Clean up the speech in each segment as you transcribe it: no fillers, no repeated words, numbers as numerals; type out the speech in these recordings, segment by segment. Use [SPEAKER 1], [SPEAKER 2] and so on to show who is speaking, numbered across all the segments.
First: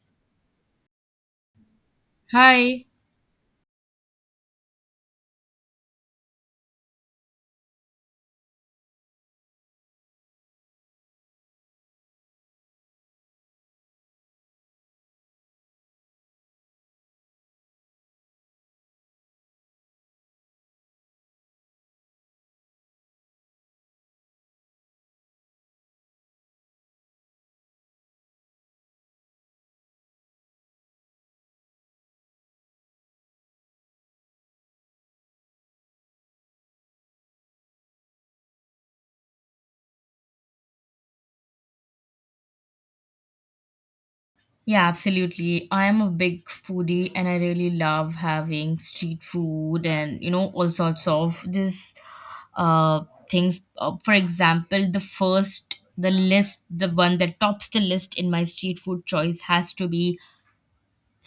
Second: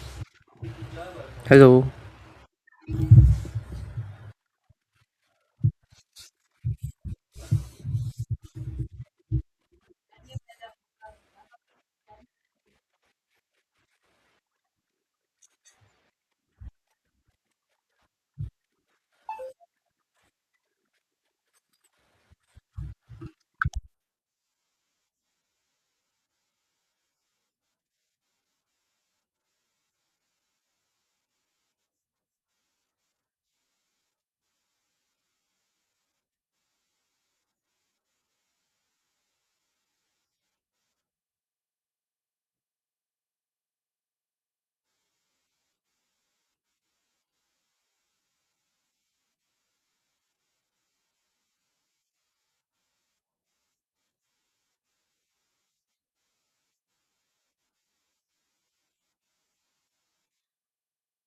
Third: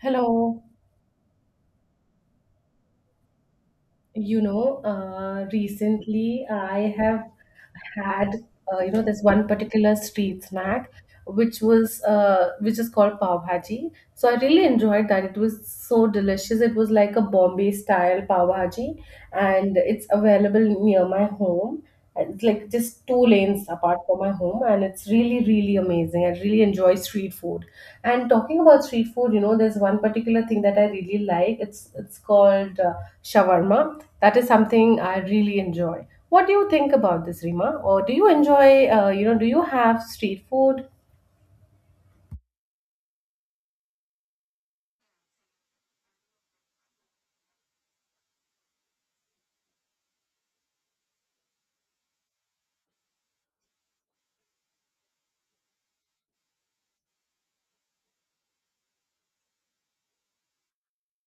[SPEAKER 1] Hello.
[SPEAKER 2] Hello.
[SPEAKER 3] Hi.
[SPEAKER 1] Recently I have had this one particular street snack which was which is called pav bhaji. So I really enjoyed that. It was so delicious. It was like a Bombay style pav bhaji, and it's available near my home. It's like just two lanes apart from my home, and it's really, really amazing. I really enjoy street food. And talking about street food, there's one particular thing that I really like. It's called shawarma. That is something I really enjoy. What do you think about this, Rima? Or do you enjoy? Do you have street food?
[SPEAKER 3] Yeah, absolutely. I am a big foodie and I really love having street food and, you know, all sorts of this uh things. For example, the one that tops the list in my street food choice has to be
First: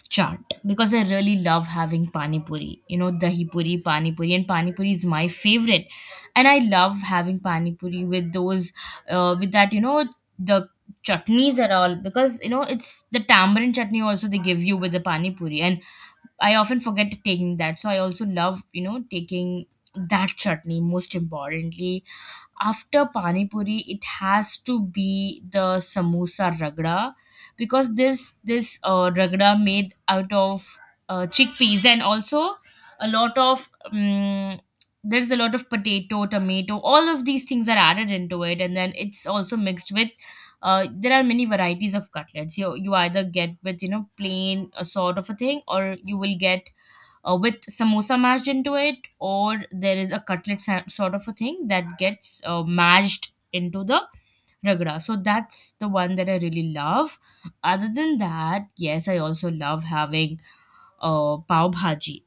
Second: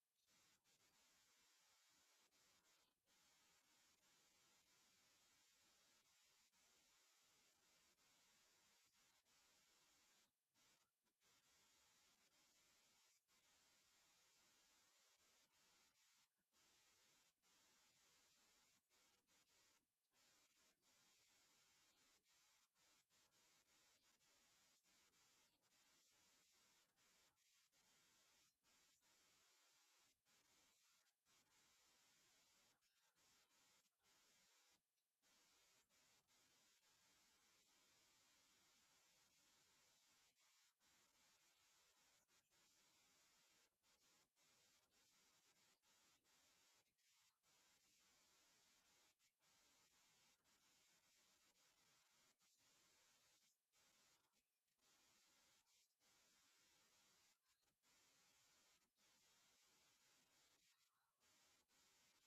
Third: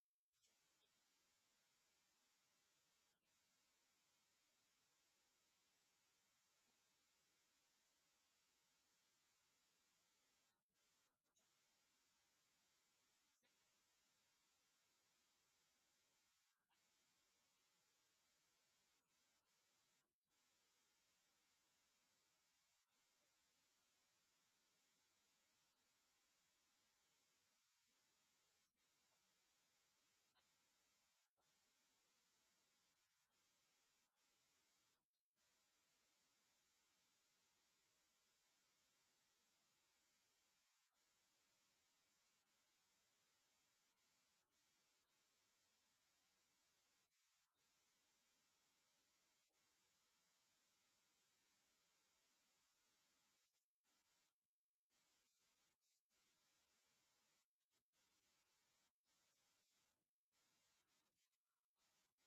[SPEAKER 3] Chaat because I really love having pani puri. You know, dahi puri, pani puri, and pani puri is my favorite. And I love having pani puri with that, you know, the chutneys are all because you know it's the tamarind chutney also they give you with the pani puri, and I often forget taking that. So I also love, you know, taking that chutney most importantly. After pani puri it has to be the samosa ragda, because this ragda made out of chickpeas and also a lot of there's a lot of potato, tomato, all of these things are added into it, and then it's also mixed with there are many varieties of cutlets. You either get with, you know, plain a sort of a thing, or you will get with samosa mashed into it, or there is a cutlet sort of a thing that gets mashed into the ragda. So that's the one that I really love. Other than that, yes, I also love having pav bhaji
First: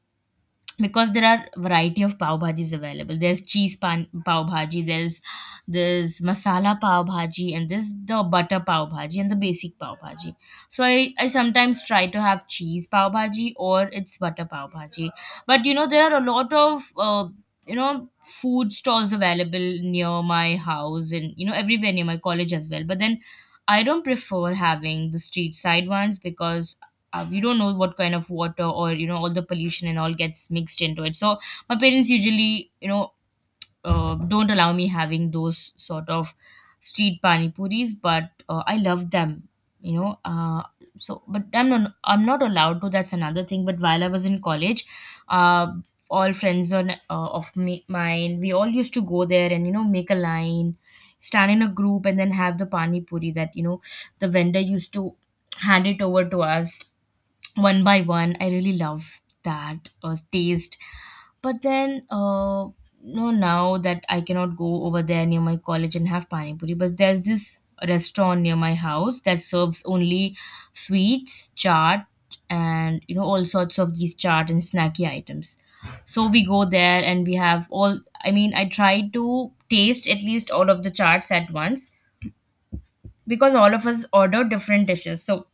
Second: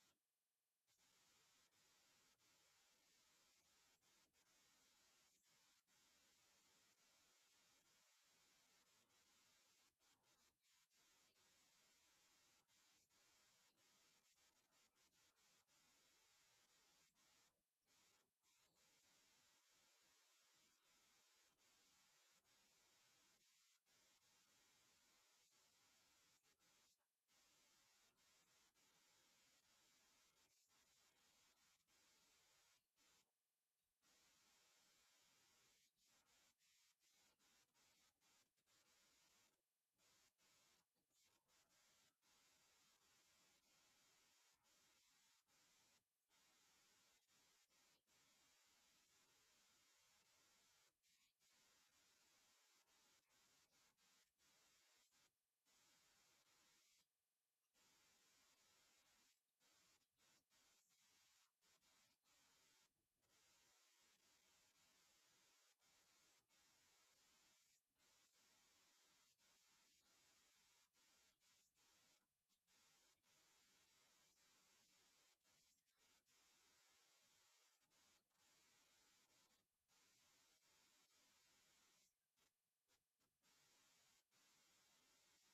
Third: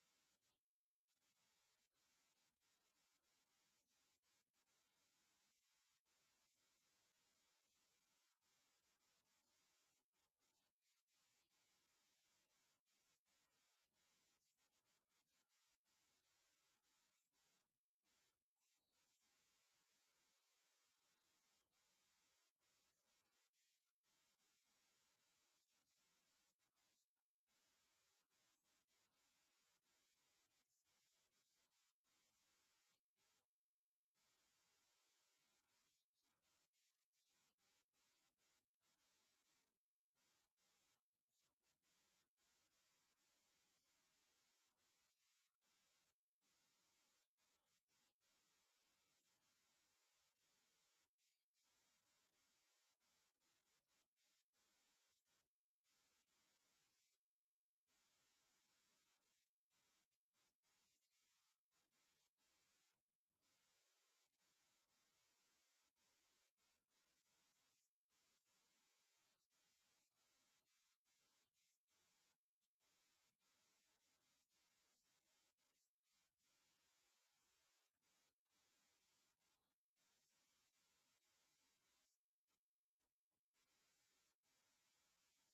[SPEAKER 3] because there are variety of pav bhajis available. There's cheese pan, pav bhaji, there's masala pav bhaji, and there's the butter pav bhaji and the basic pav bhaji. So I sometimes try to have cheese pav bhaji or it's butter pav bhaji. But you know there are a lot of you know food stalls available near my house, and you know everywhere near my college as well, but then I don't prefer having the street side ones because we don't know what kind of water or you know all the pollution and all gets mixed into it. So my parents usually, you know, don't allow me having those sort of street pani puris, but I love them, you know uh, so but I'm not allowed to, that's another thing. But while I was in college, uh, all friends on uh, of me mine, we all used to go there and, you know, make a line, stand in a group, and then have the pani puri that, you know, the vendor used to hand it over to us one by one. I really love that taste. But then, no, now that I cannot go over there near my college and have pani puri, but there's this restaurant near my house that serves only sweets, chaat, and you know all sorts of these chaat and snacky items. So we go there and we have all. I mean, I try to taste at least all of the charts at once because all of us order different dishes. So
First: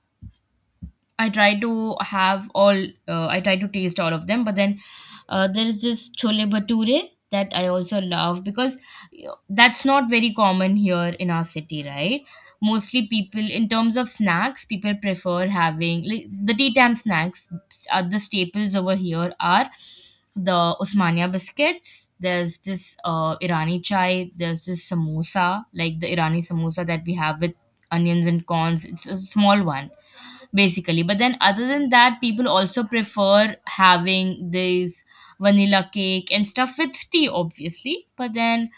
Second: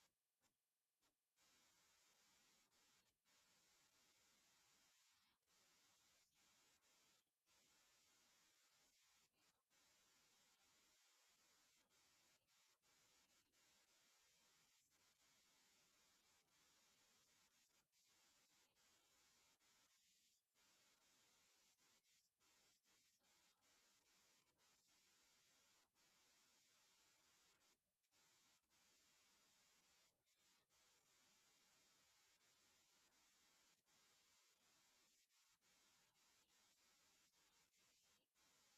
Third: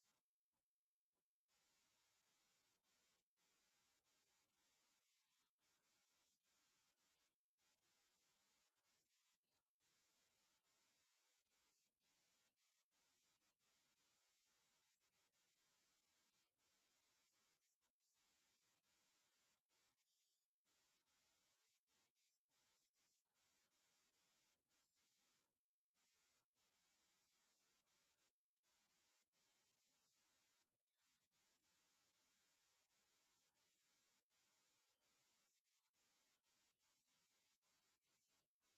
[SPEAKER 3] I try to have all, I try to taste all of them. But then there is this chole bhature that I also love, because that's not very common here in our city, right? Mostly people, in terms of snacks, people prefer having like the tea time snacks. The staples over here are the Osmania biscuits. There's this Irani chai. There's this samosa, like the Irani samosa that we have with onions and corns. It's a small one basically. But then, other than that, people also prefer having this vanilla cake and stuff with tea, obviously. But then,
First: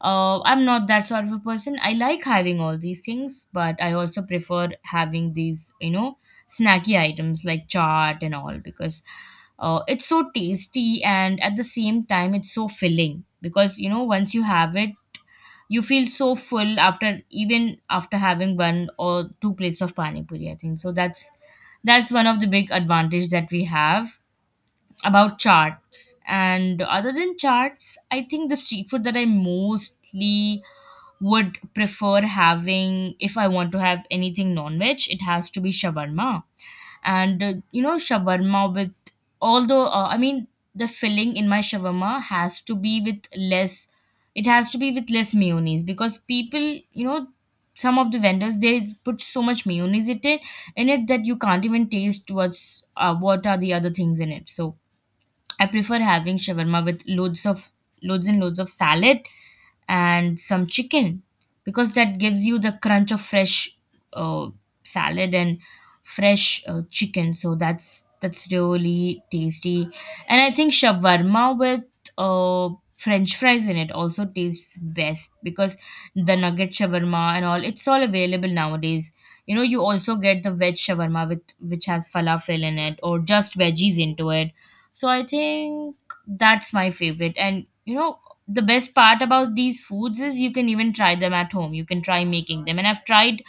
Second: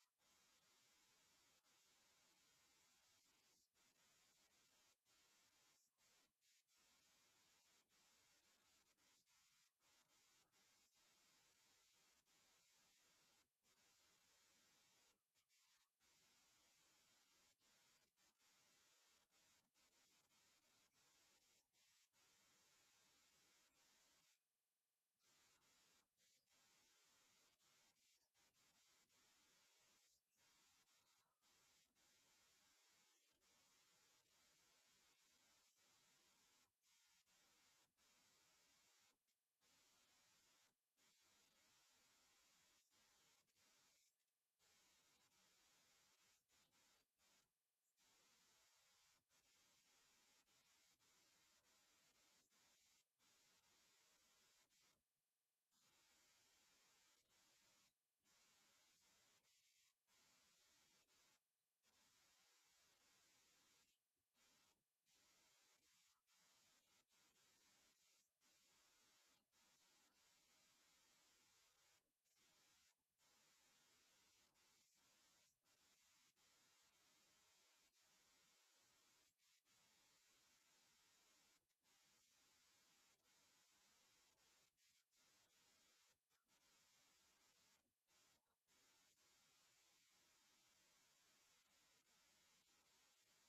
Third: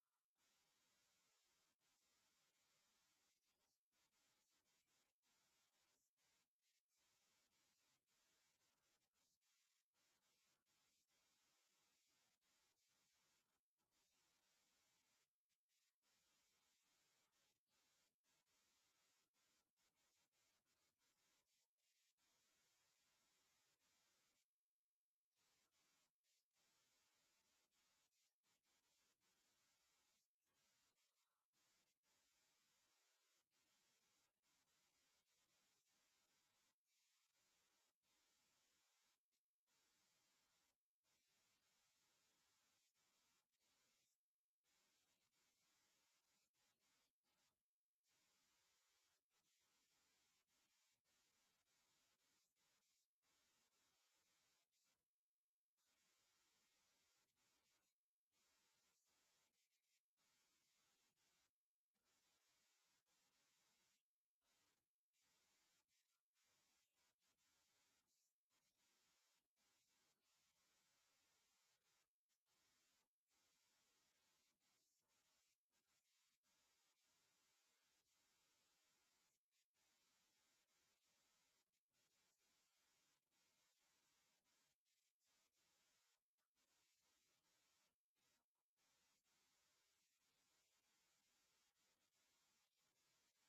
[SPEAKER 3] I'm not that sort of a person. I like having all these things, but I also prefer having these, you know, snacky items like chaat and all because it's so tasty, and at the same time, it's so filling because, you know, once you have it, you feel so full after, even after having one or two plates of pani puri, I think. So that's one of the big advantage that we have about charts. And other than charts, I think the street food that I mostly would prefer having, if I want to have anything non-veg, it has to be shawarma. And you know shawarma with, although I mean, the filling in my shawarma has to be with less, it has to be with less mayonnaise, because people, you know, some of the vendors they put so much mayonnaise in it that you can't even taste what are the other things in it. So I prefer having shawarma with loads of, loads and loads of salad and some chicken, because that gives you the crunch of fresh uh, salad and fresh chicken. So that's really tasty. And I think shawarma with uh, French fries in it also tastes best, because the nugget shawarma and all, it's all available nowadays. You know, you also get the veg shawarma with which has falafel in it or just veggies into it. So I think that's my favorite. And you know, the best part about these foods is you can even try them at home. You can try making them. And I've tried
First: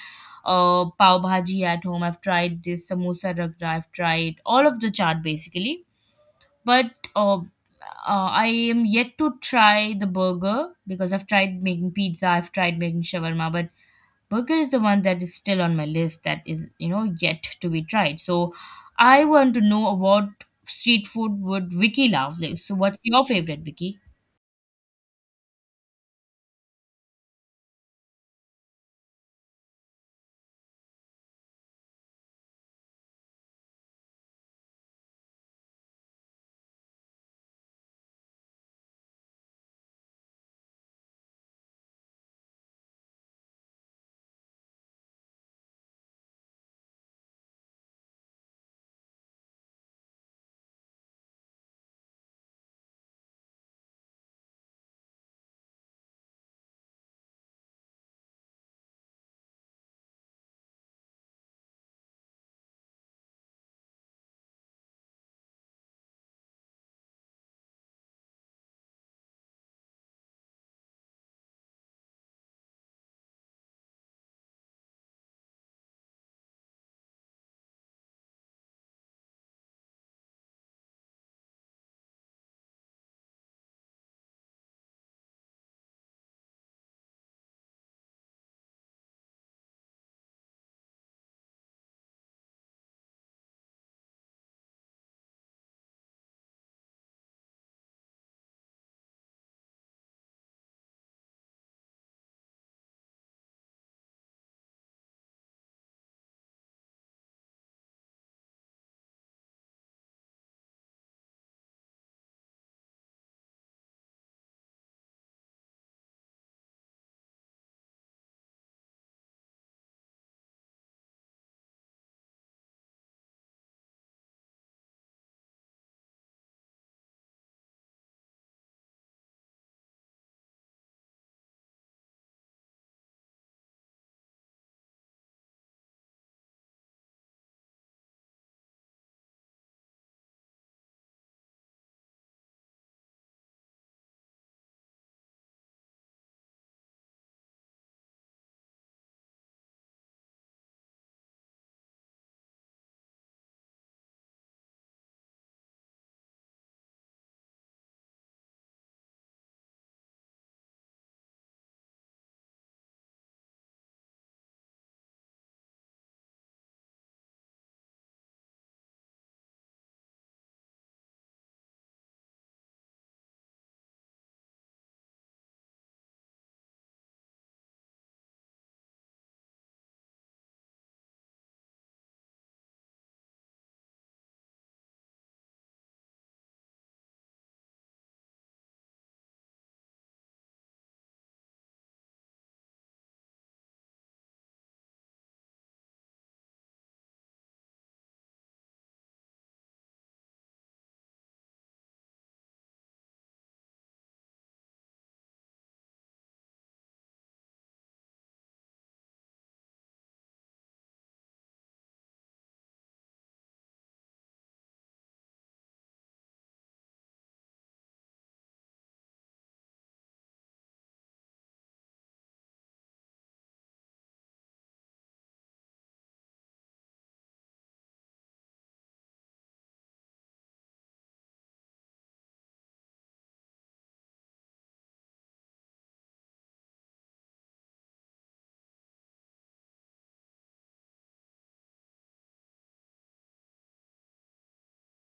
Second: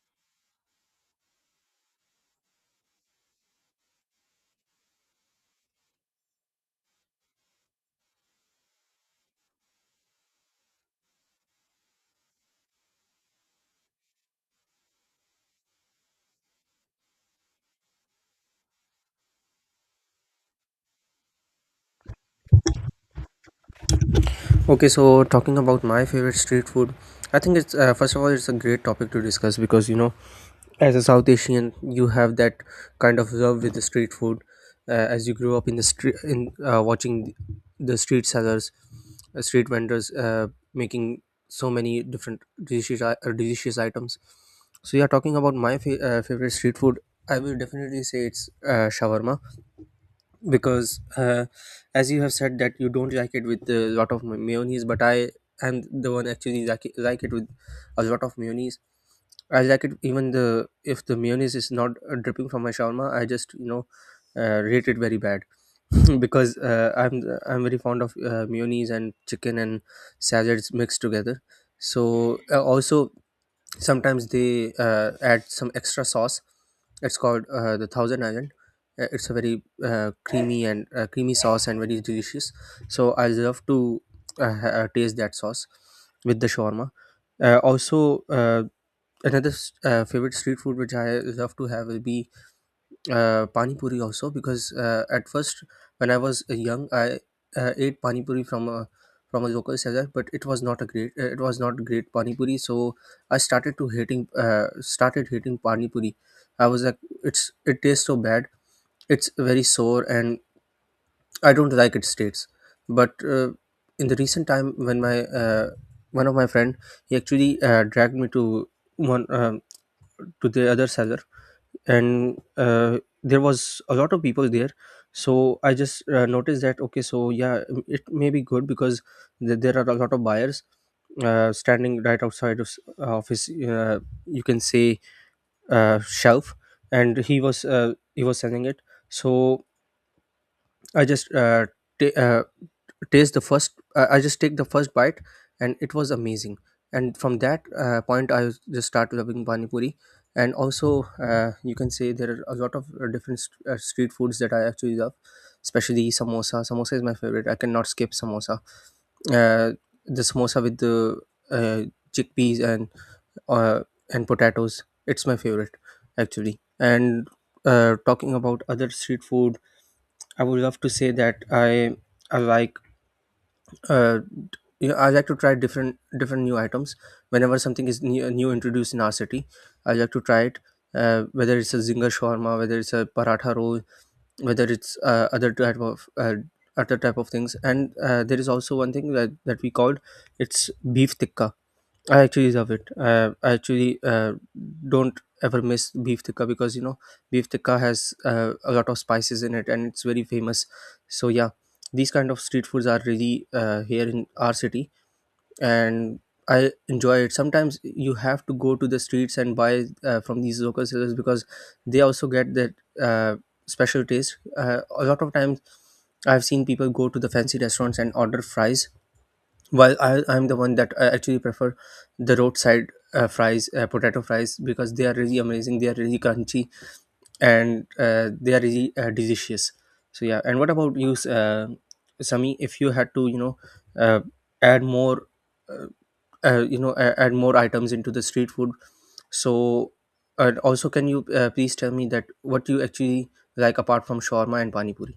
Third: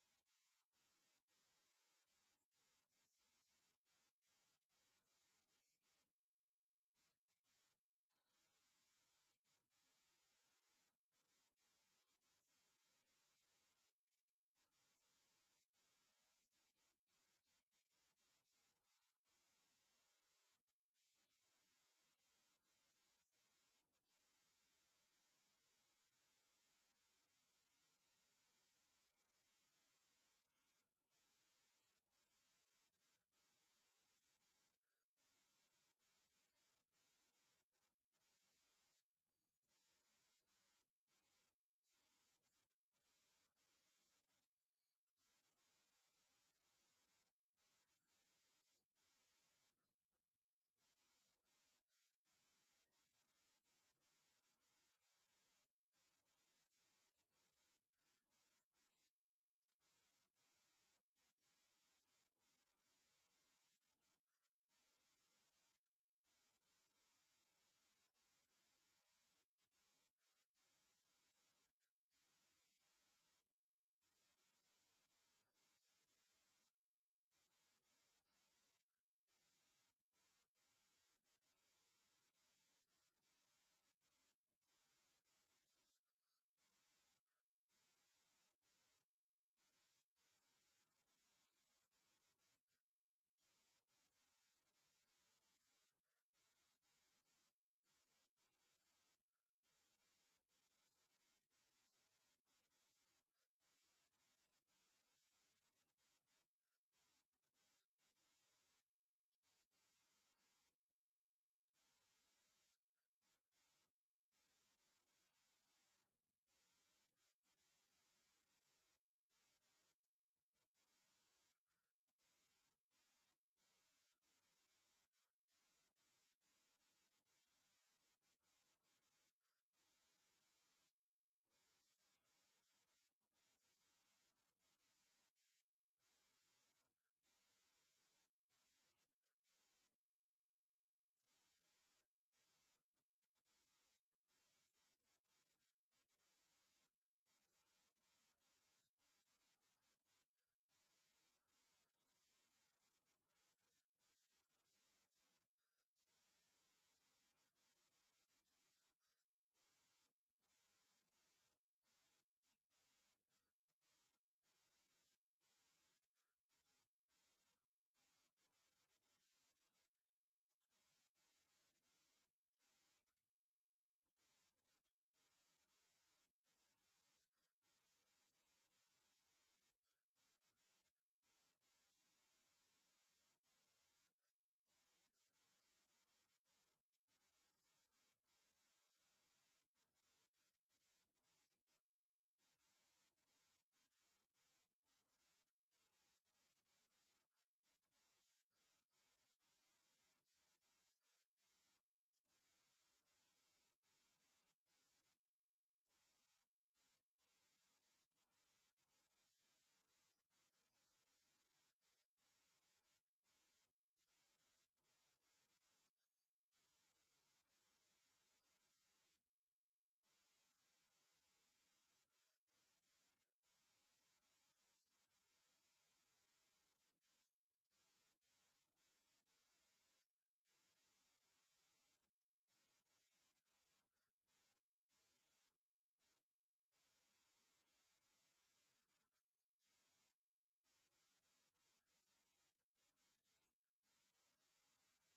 [SPEAKER 3] pav bhaji at home. I've tried this samosa ragra. I've tried all of the chaat basically. But I am yet to try the burger, because I've tried making pizza. I've tried making shawarma, but burger is the one that is still on my list, that is, you know, yet to be tried. So I want to know what street food would Vicky love, like, so what's your favorite, Vicky?
[SPEAKER 2] Okay, so talking about my favorite street food, I think it's first of all it's a great topic to discuss because you know, as a South Asian, you have that kind of love with the street food, as you grew up in the street in watching the street sellers, street vendors making so many different delicious delicious items. So yeah, talking about my favorite street food, I will definitely say it's shawarma because as you have said that you don't like it with a lot of mayonnaise, but I am the one actually like it with a lot of mayonnaise. I like it. Even the if the mayonnaise is not dripping from my shawarma, I just you know rate it very bad because I'm very fond of mayonnaise and chicken and salads mixed together. So also sometimes they add some extra sauce. It's called the thousand island. It's a very creamy sauce and very delicious, so I love to taste that sauce with the shawarma. Also, uh, another favorite street food which I love to have will be pani puri also, because at first when I was young, I ate pani puri from a local seller, but it was not a great it was not great pani puri. So I started hating pani puri. I was like, it's, it tastes so bad, it's very sour and I don't like its taste. But in the recent time when my one of my friend, he actually dragged me to one to the other seller, and there was a lot of people there. So I just noticed that okay, so yeah, it may be good because there are a lot of buyers standing right outside of, of his you can say shelf, and he was selling it. So I just ta- taste the first. I just take the first bite, and it was amazing. And from that point, just start loving pani puri. And also, you can say there are a lot of different street foods that I actually love, especially samosa. Samosa is my favorite. I cannot skip samosa. Uh, the samosa with the uh, chickpeas and uh, and potatoes. It's my favorite, actually. And talking about other street food, I would love to say that I like, uh, you know, I like to try different new items whenever something is new introduced in our city. I like to try it. Whether it's a zinger shawarma, whether it's a paratha roll, whether it's other type of things, and there is also one thing that we called, it's beef tikka. I actually love it. I actually don't ever miss beef tikka, because you know beef tikka has a lot of spices in it and it's very famous. So yeah, these kind of street foods are really here in our city, and I enjoy it. Sometimes you have to go to the streets and buy from these local sellers because they also get that uh, special taste. A lot of times I've seen people go to the fancy restaurants and order fries. Well, I'm the one that I actually prefer the roadside fries, potato fries, because they are really amazing. They are really crunchy and they are really delicious. So yeah. And what about you, Sami? If you had to, you know, uh, add more, uh, you know, add more items into the street food. So, and also, can you please tell me that what you actually like apart from shawarma and pani puri?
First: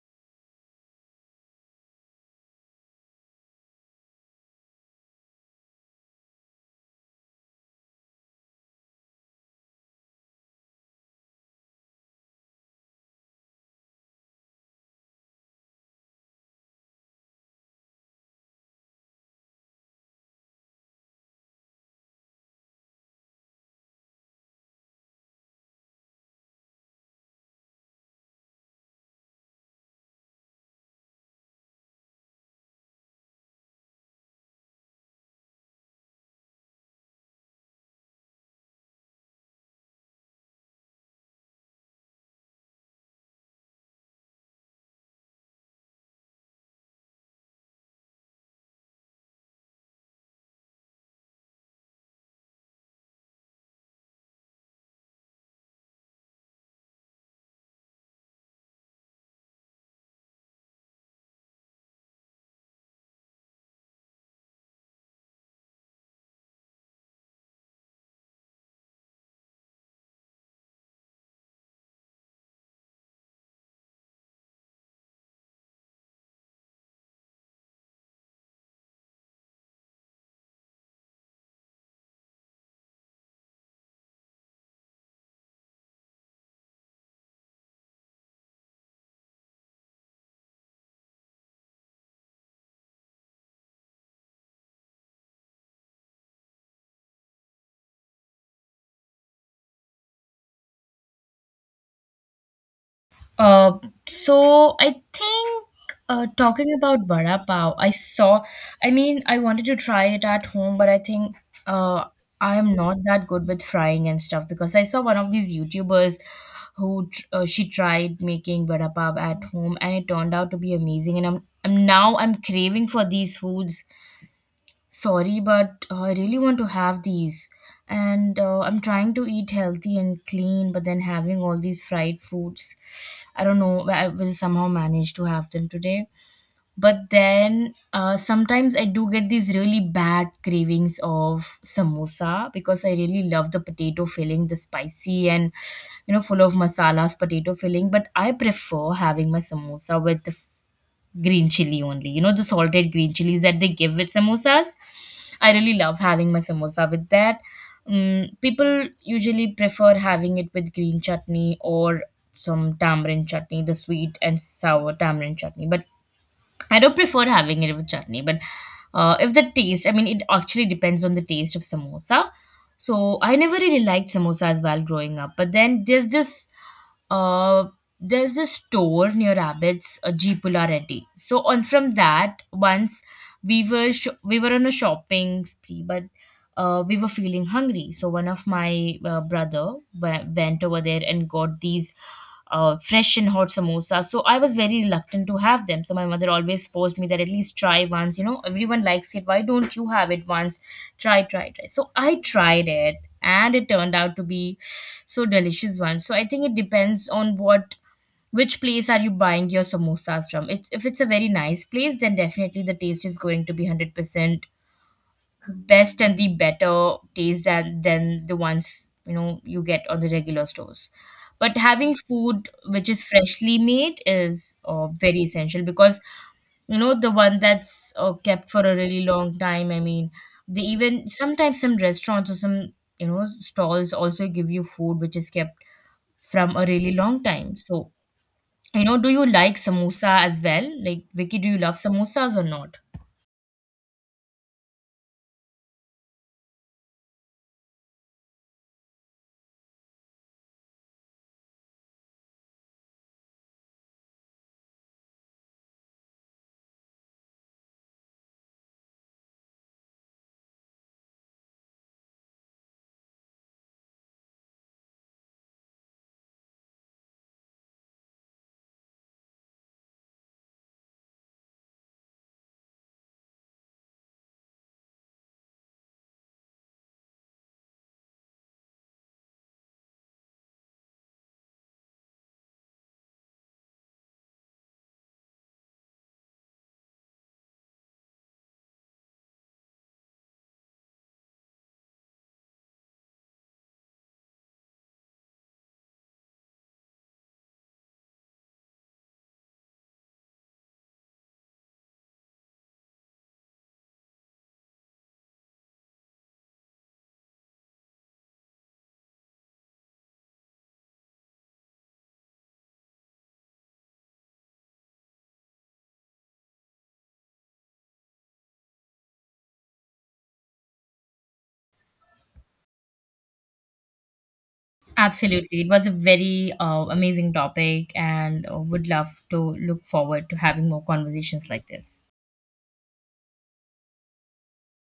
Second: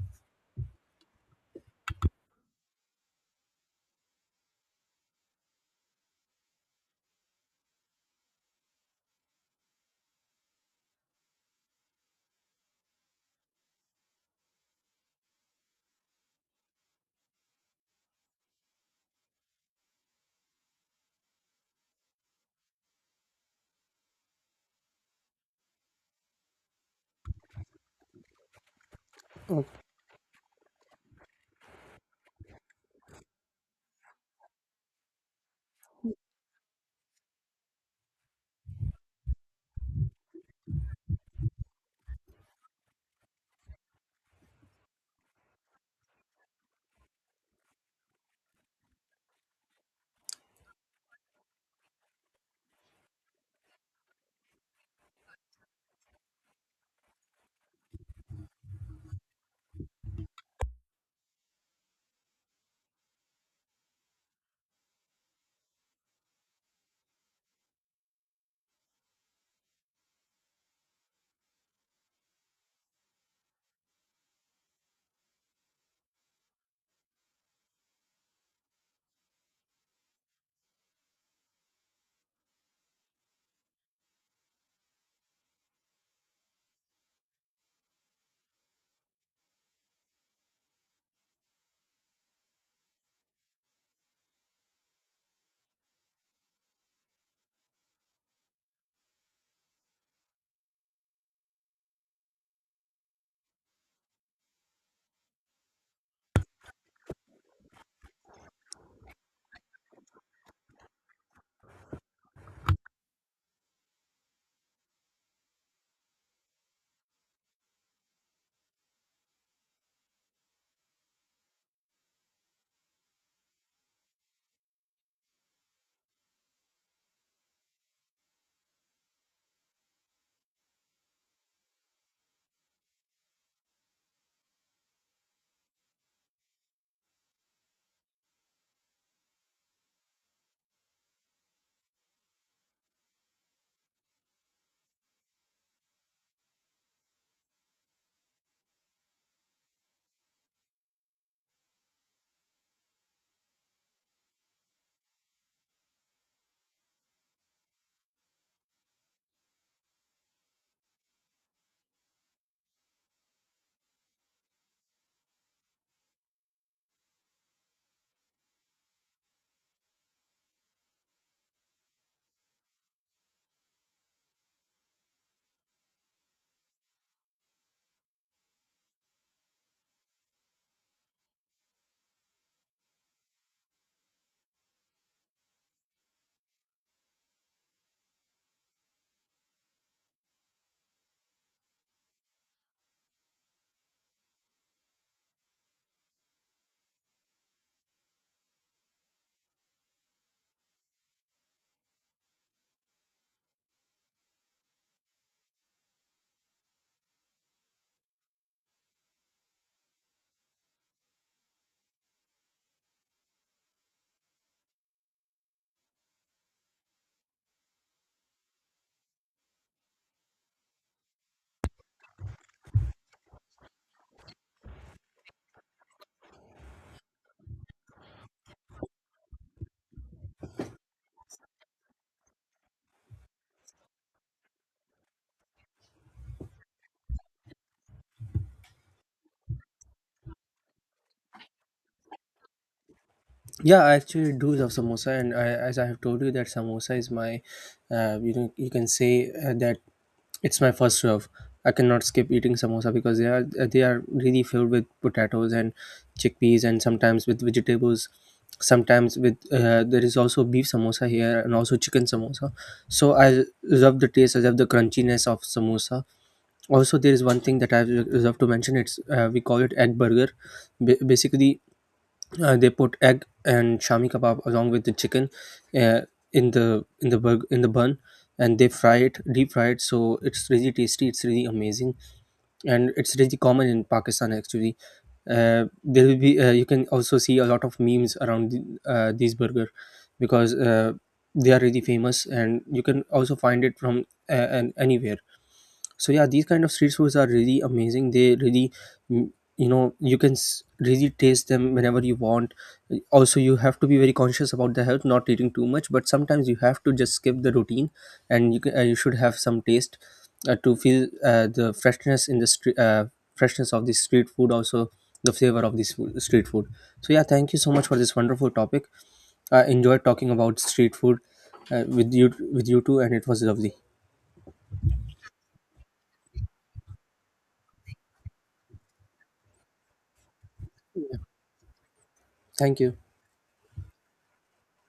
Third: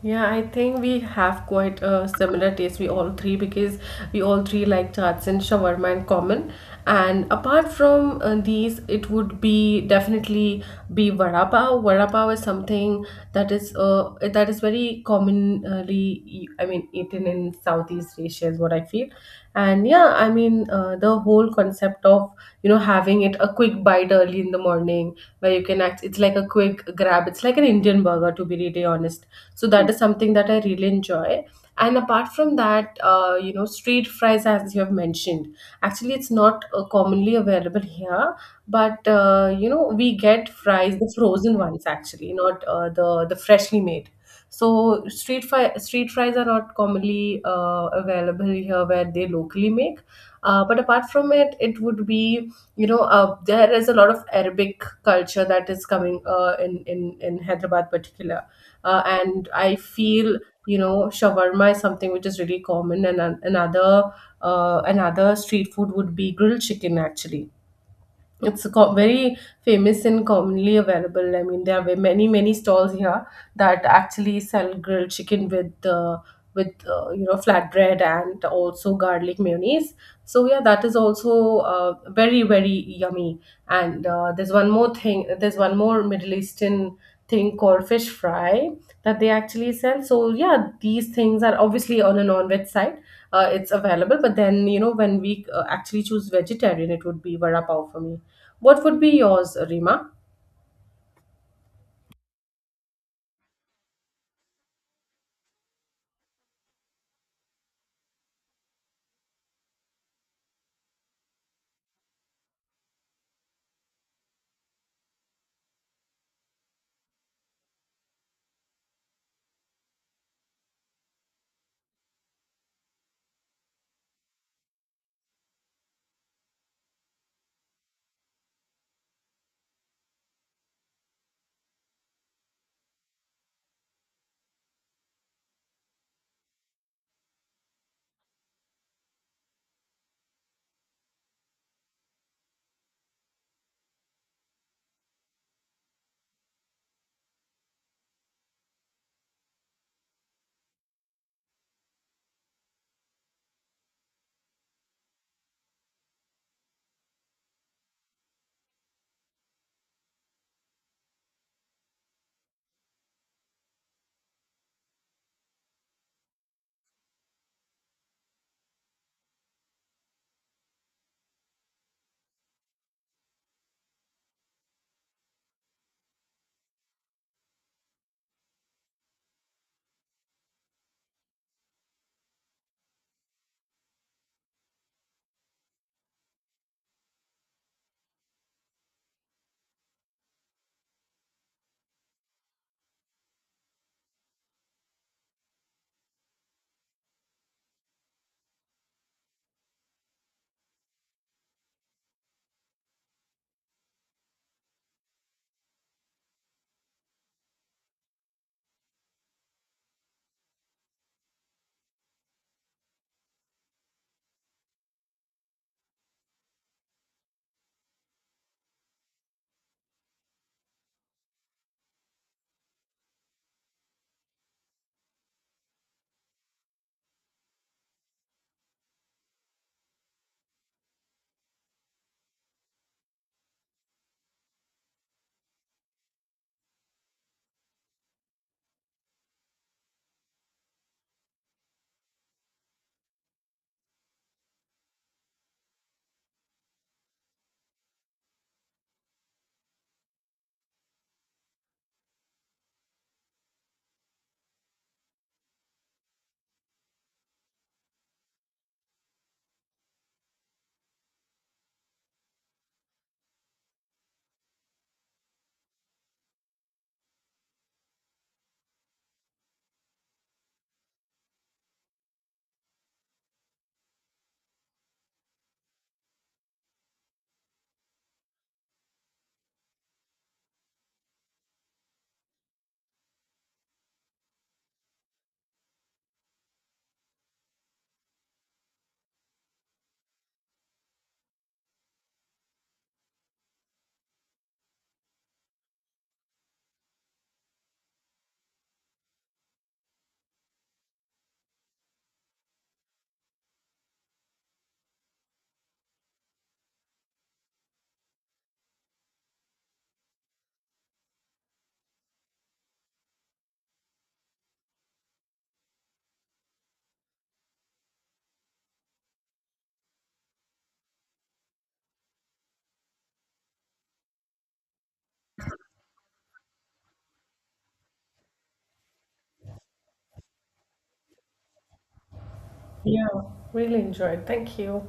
[SPEAKER 1] Yeah, I think we have quite a similar taste, we all three, because we all three like chaats and shawarma in common. And apart from these, it would be definitely be vada pav. Vada pav is something that is very common originally, I mean, eaten in Southeast Asia is what I feel. And yeah, I mean, the whole concept of, having it a quick bite early in the morning where you can act, it's like a quick grab. It's like an Indian burger, to be really honest. So that is something that I really enjoy. And apart from that, you know, street fries, as you have mentioned, actually, it's not commonly available here, but we get fries, the frozen ones, actually not the freshly made. So street fries are not commonly available here where they locally make. But apart from it, it would be there is a lot of Arabic culture that is coming in in Hyderabad particular, and I feel you know shawarma is something which is really common, and another street food would be grilled chicken actually. Very famous and commonly available. I mean, there are many many stalls here that actually sell grilled chicken with you know flatbread and also garlic mayonnaise. So yeah, that is also uh, very very yummy. And there's one more thing. There's one more Middle Eastern thing called fish fry that they actually sell. So yeah, these things are obviously on a non-veg side. It's available, but then you know when we actually choose vegetarian, it would be vada pav for me. What would be yours, Rima?
[SPEAKER 3] Uh, so I think, talking about vada pav, I saw. I mean, I wanted to try it at home, but I think uh, I am not that good with frying and stuff, because I saw one of these YouTubers who she tried making vada pav at home, and it turned out to be amazing. And I'm now I'm craving for these foods, sorry, but I really want to have these. And I'm trying to eat healthy and clean, but then having all these fried foods, I don't know, I will somehow manage to have them today. But then sometimes I do get these really bad cravings of samosa, because I really love the potato filling, the spicy and, you know, full of masalas potato filling. But I prefer having my samosa with the green chili only. You know, the salted green chilies that they give with samosas. I really love having my samosa with that. Mm, people usually prefer having it with green chutney or some tamarind chutney, the sweet and sour tamarind chutney. But I don't prefer having it with chutney. But if the taste, I mean, it actually depends on the taste of samosa. So I never really liked samosa as well growing up. But then uh, there's this store near Rabbits, Jeepula Reddy. So on from that, once we were on a shopping spree, but we were feeling hungry. So one of my brother went over there and got these fresh and hot samosa. So I was very reluctant to have them. So my mother always forced me that at least try once. You know, everyone likes it. Why don't you have it once? Try, try, try. So I tried it and it turned out to be so delicious one. So I think it depends on what, which place are you buying your samosas from. It's, if it's a very nice place, then definitely the taste is going to be 100% best and the better taste than the ones, you know, you get on the regular stores. But having food which is freshly made is very essential, because you know the one that's kept for a really long time, I mean, they even sometimes, some restaurants or some, you know, stalls also give you food which is kept from a really long time. So you know, do you like samosa as well, like Vicky, do you love samosas or not?
[SPEAKER 2] Yeah, I actually do love samosa, and I, as I have told you, that samosa is my, you know, you can say that it's my first love. I cannot skip eating samosa because they are really filled with potatoes and chickpeas, and sometimes with vegetables. Sometimes with there is also beef samosa here and also chicken samosa. So I love the taste. I love the crunchiness of samosa. Also, there is one thing that I love to mention. It's we call it egg burger. Basically, they put egg and shami kebab along with the chicken uh, in the in the bun, and they fry it, deep fry it, so it's really tasty, it's really amazing, and it's really common in Pakistan, actually. Uh, there will be you can also see a lot of memes around these burger, because they are really famous and you can also find it from uh, anywhere. So yeah, these kind of street foods are really amazing, they really, mm, you know, you can really taste them whenever you want. Also, you have to be very conscious about the health, not eating too much, but sometimes you have to just skip the routine and you should have some taste to feel the freshness in the street freshness of the street food, also the flavor of this food, street food. So yeah, thank you so much for this wonderful topic. I enjoyed talking about street food with you two, and it was lovely.
[SPEAKER 3] Absolutely. It was a very amazing topic, and would love to look forward to having more conversations like this.
[SPEAKER 2] Thank you.
[SPEAKER 1] Yeah, really enjoyed. Thank you.